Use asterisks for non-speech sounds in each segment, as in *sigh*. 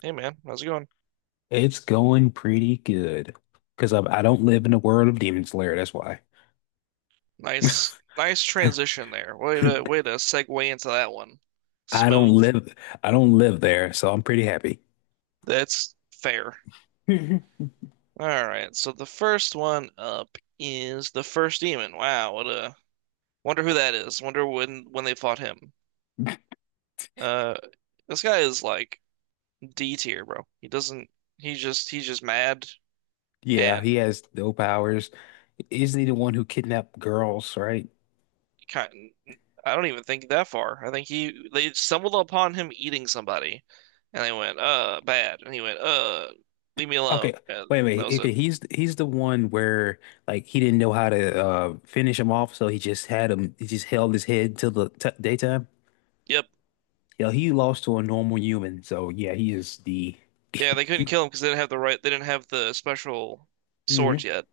Hey man, how's it going? It's going pretty good because I don't live in the world of Demon Slayer. That's why Nice, nice transition there. Way to way *laughs* to segue into that one. I don't Smooth. live I don't live there, so I'm pretty happy. That's fair. *laughs* All right. So the first one up is the first demon. Wow, what a wonder who that is. Wonder when they fought him. Uh, this guy is like D tier, bro. He doesn't. He just he's just mad Yeah, he and has no powers. Isn't he the one who kidnapped girls, right? kind I don't even think that far. I think he they stumbled upon him eating somebody, and they went, bad." And he went, leave me alone." Okay, And wait a that minute. was Okay, it. he's the one where like he didn't know how to finish him off, so he just had him. He just held his head till the t daytime. Yep. Yeah, he lost to a normal human, so yeah, he is the. Yeah, they couldn't *laughs* kill him because they didn't have the right. They didn't have the special hmm swords yet.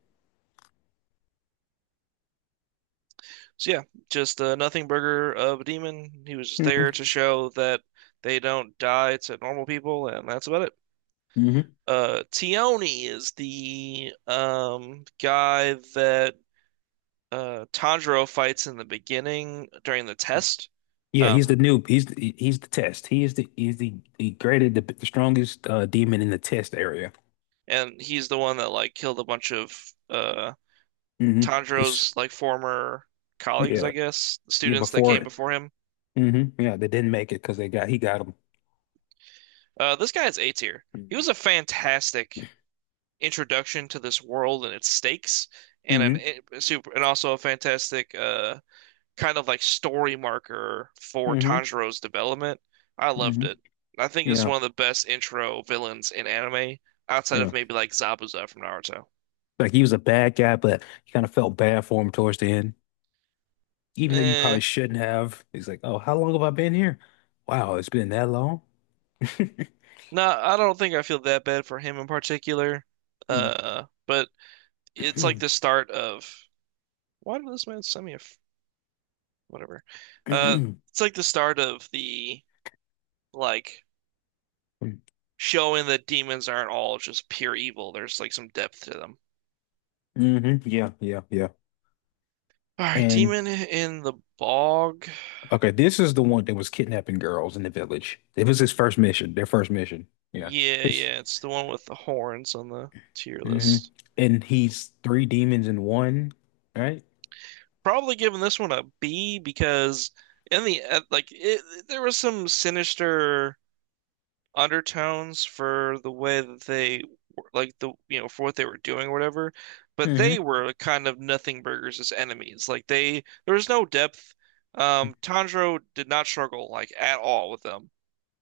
So yeah, just a nothing burger of a demon. He was just there to hmm show that they don't die to normal people, and that's about it. hmm Tione is the guy that Tanjiro fights in the beginning during the test. Yeah, Um he's the who- noob. He's the test. He is the greatest, the strongest demon in the test area. and he's the one that like killed a bunch of uh hmm It's Tanjiro's like former colleagues, I Yeah, guess, yeah. students that came Before, before him. Yeah, they didn't make it because they got he got him. Uh, this guy is A tier. He was a fantastic introduction to this world and its stakes and an hmm eh, super and also a fantastic kind of like story marker for hmm Tanjiro's development. I loved hmm it. I think it's Yeah, one of the best intro villains in anime, outside of yeah. maybe like Zabuza from Naruto. Like he was a bad guy, but you kind of felt bad for him towards the end, even though you probably Eh, shouldn't have. He's like, oh, how long have I been here? Wow, it's been that long. *laughs* no, I don't think I feel that bad for him in particular. *clears throat* But it's like hmm the start of why did this man send me a f- whatever? Uh, it's like the start of the like showing that demons aren't all just pure evil. There's like some depth to them. Yeah, yeah, yeah. All right, And demon in the bog. Okay, this is the one that was kidnapping girls in the village. It was his first mission, their first mission. Yeah. Yeah, It's yeah, it's the one with the horns on the tier hmm list. And he's three demons in one, right? Probably giving this one a B because in the like it, there was some sinister undertones for the way that like the you know for what they were doing or whatever, but hmm they were kind of nothing burgers as enemies. Like they There was no depth. Tanjiro did not struggle like at all with them.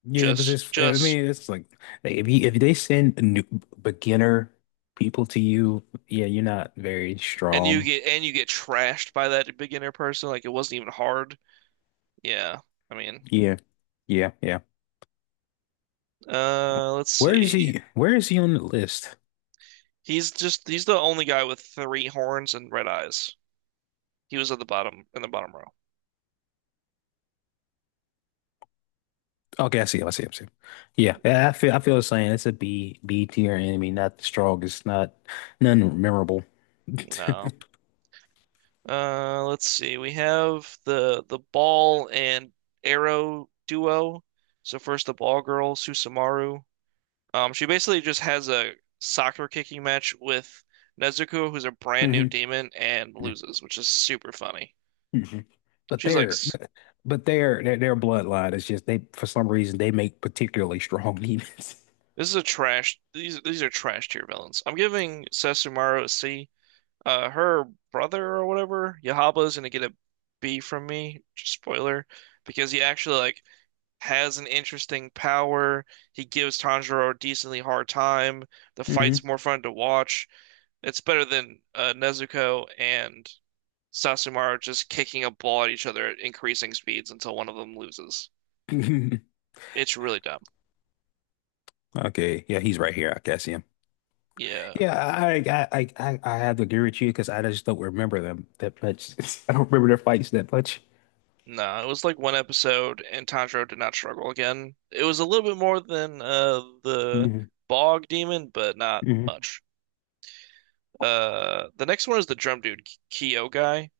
Yeah, it was his I Just mean, it's like, if if they send new beginner people to you, yeah, you're not very and you strong. get and you get trashed by that beginner person. Like it wasn't even hard. Yeah. I mean, Yeah. Yeah, yeah. uh, let's see. Where is he on the list? He's just he's the only guy with three horns and red eyes. He was at the bottom in the bottom row. Okay, I see him. I see him. I see him. Yeah, yeah. I feel the same. It's a B tier enemy, not the strongest, not none memorable. *laughs* No. Let's see. We have the ball and arrow duo. So first the ball girl, Susumaru. She basically just has a soccer kicking match with Nezuko, who's a brand new hmm demon, and loses, which is super funny. hmm But She's like, their, "S- but their bloodline is just they for some reason they make particularly strong *laughs* demons. "This is a trash. These are trash tier villains." I'm giving Susumaru a C. Her brother or whatever, Yahaba is gonna get a B from me. Just spoiler, because he actually like has an interesting power. He gives Tanjiro a decently hard time. The fight's hmm more fun to watch. It's better than Nezuko and Sasumaru just kicking a ball at each other at increasing speeds until one of them loses. *laughs* It's really dumb. Okay, yeah, he's right here. I can see him. Yeah. Yeah, I have to agree with you because I just don't remember them that much. *laughs* I don't remember their fights that much. No, it was like one episode, and Tanjiro did not struggle again. It was a little bit more than the hmm bog demon, but not hmm much. The next one is the drum dude, Kyo guy,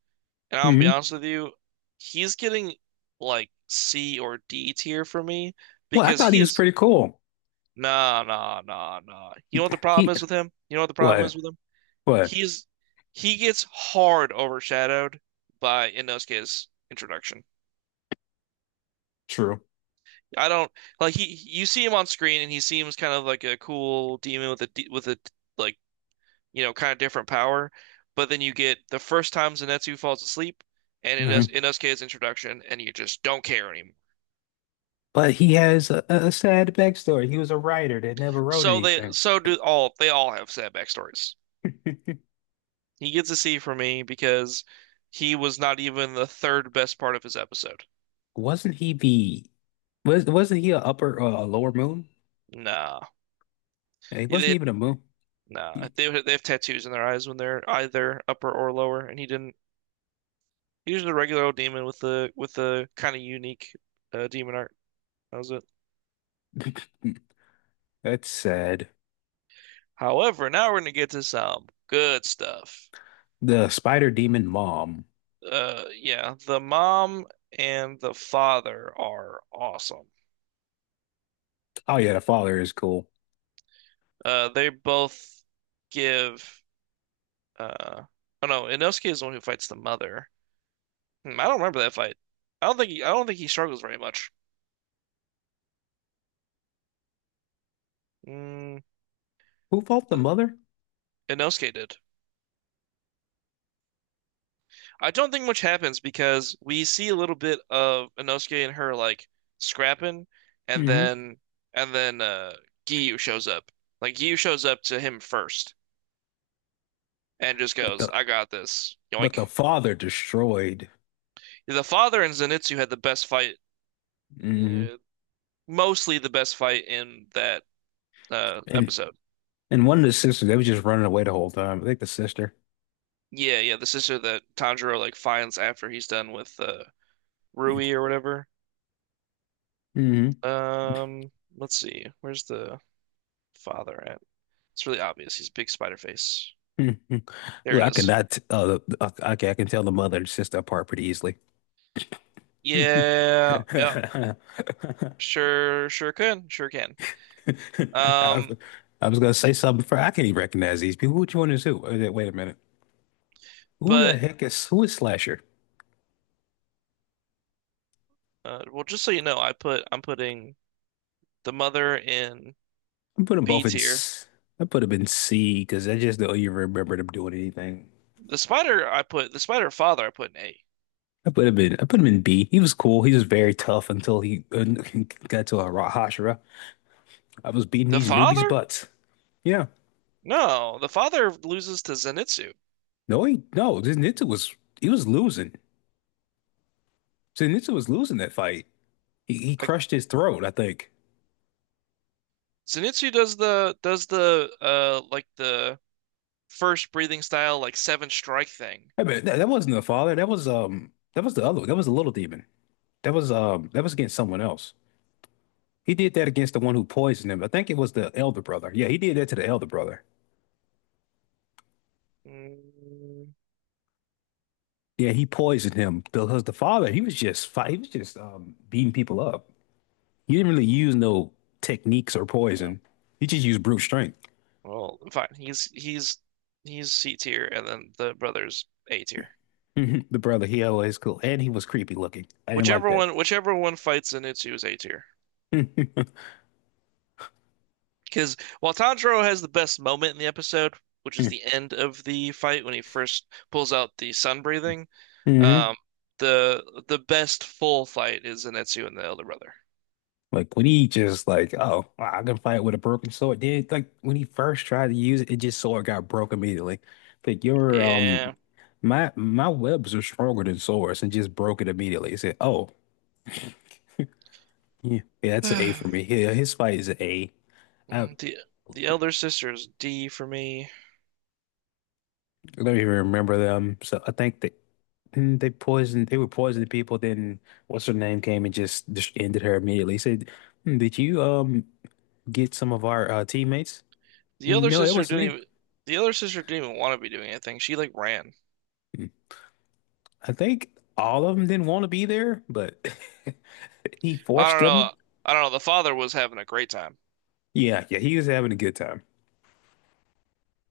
and I'm gonna be hmm honest with you, he's getting like C or D tier for me Well, I because thought he he was is pretty cool. nah nah nah nah. You know He, what the problem he is with him? You know what the problem is What? with him? What? He's he gets hard overshadowed by Inosuke's introduction. True. I don't like he. You see him on screen, and he seems kind of like a cool demon with with a like you know kind of different power. But then you get the first time Zenitsu falls asleep, and in us hmm in Inosuke's introduction, and you just don't care anymore. But he has a sad backstory. He was a writer that never wrote So they anything. so do all they all have sad backstories. *laughs* He gets a C from me because he was not even the third best part of his episode. Wasn't he the wasn't he a lower moon? Nah, He wasn't they even a moon. nah He- they have tattoos in their eyes when they're either upper or lower, and he didn't. He's just a regular old demon with the kind of unique demon art. That was it. hmm, that's sad. However, now we're gonna get to some good stuff. The spider demon mom. Yeah, the mom and the father are awesome. Oh yeah, the father is cool. They both give. Uh, oh no, Inosuke is the one who fights the mother. Hmm, I don't remember that fight. I don't think he struggles very much. Mm, Who fought the the, mother? Inosuke did. I don't think much happens because we see a little bit of Inosuke and her like scrapping, and hmm then and then uh Giyu shows up. Like Giyu shows up to him first and just But goes, the "I got this." but the Yoink. father destroyed. The father and Zenitsu had the best fight, hmm uh, mostly the best fight in that And episode. and one of the sisters, they was just running away the whole time. I think the sister. Yeah, yeah, the sister that Tanjiro like finds after he's done with Rui or whatever. hmm Let's see. Where's the father It's really obvious. He's a big spider face. Mhm. There Look, it I is. cannot. Okay, I can tell the mother and sister apart pretty easily. *laughs* Yeah, yeah, I, sure, sure can, sure can. Um, was- I was gonna say something for I can't even recognize these people. Which one is who? Wait a minute. But Who is Slasher? Well, just so you know, I'm putting the mother in I put them B both in. tier. I put them in C because I just don't even remember them doing anything. The spider I put the spider father I put in A. I put him in B. He was cool. He was very tough until he *laughs* got to a Hashira. I was beating The these newbies' father? butts. Yeah. No, the father loses to Zenitsu. No, he no. Zenitsu was losing. Zenitsu was losing that fight. He Uh, crushed his throat, I think. Zenitsu does the like the first breathing style like seven strike thing. I mean, that wasn't the father. That was the other one. That was the little demon. That was against someone else. He did that against the one who poisoned him. I think it was the elder brother. Yeah, he did that to the elder brother. Mm, Yeah, he poisoned him because the father he was just beating people up. He didn't really use no techniques or no. poison. He just used brute strength. Well, fine. He's C tier, and then the brother's A tier. *laughs* The brother he always cool and he was creepy looking. I didn't like Whichever one fights Zenitsu is A tier. that. *laughs* Because while Tanjiro has the best moment in the episode, which is hmm the end of the fight when he first pulls out the sun breathing, um, the best full fight is Zenitsu and the elder brother. Like when he just like, oh, I can fight with a broken sword. Then like when he first tried to use it, it just sword got broke immediately. Like your Yeah. my webs are stronger than swords and just broke it immediately. He said, oh, yeah, yeah, that's an A for me. *sighs* Yeah, his fight is an A. I The the elder sister is D for me. don't even remember them. So I think that they were poisoning people, then what's her name came and just ended her immediately. He said, "Hmm, did you get some of our teammates?" The elder No, that sister wasn't didn't me. even the elder sister didn't even want to be doing anything. She like ran. I think all of them didn't want to be there, but *laughs* he I forced don't them. know. I don't know. The father was having a great time. Yeah, yeah, he was having a good time.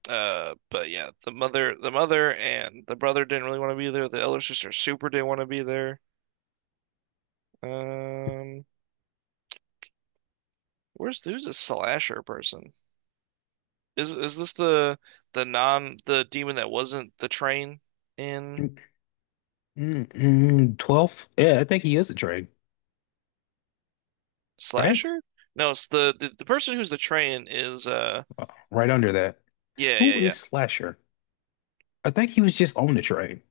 But yeah, the mother and the brother didn't really want to be there. The elder sister super didn't want to be there. Um, where's who's the slasher person? Is this the non the demon that wasn't the train in Mm, 12th. Yeah, I think he is a train, right? slasher? No, it's the person who's the train is Right under that. yeah yeah Who yeah. is Slasher? I think he was just on the train.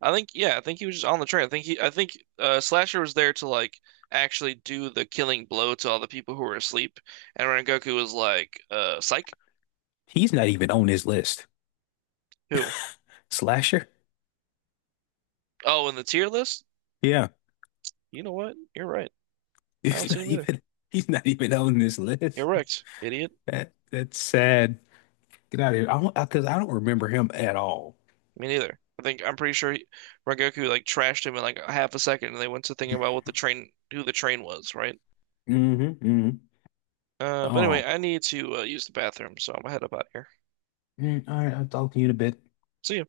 I think yeah, I think he was just on the train. I think Slasher was there to like actually do the killing blow to all the people who were asleep. And Rengoku was like, uh, psych? He's not even on this list. Who? Slasher? Oh, in the tier list? Yeah, You know what? You're right. *laughs* I don't he's see not him either. even he's not even on this You're list. wrecked, idiot. That's sad. Get out of here. I don't remember him at all. Me neither. I'm pretty sure Rengoku like trashed him in like half a second and they went to thinking about what the train who the train was, right? Mm-hmm. But Oh, anyway, I need to use the bathroom, so I'm gonna head up out here. All right. I'll talk to you in a bit. See ya.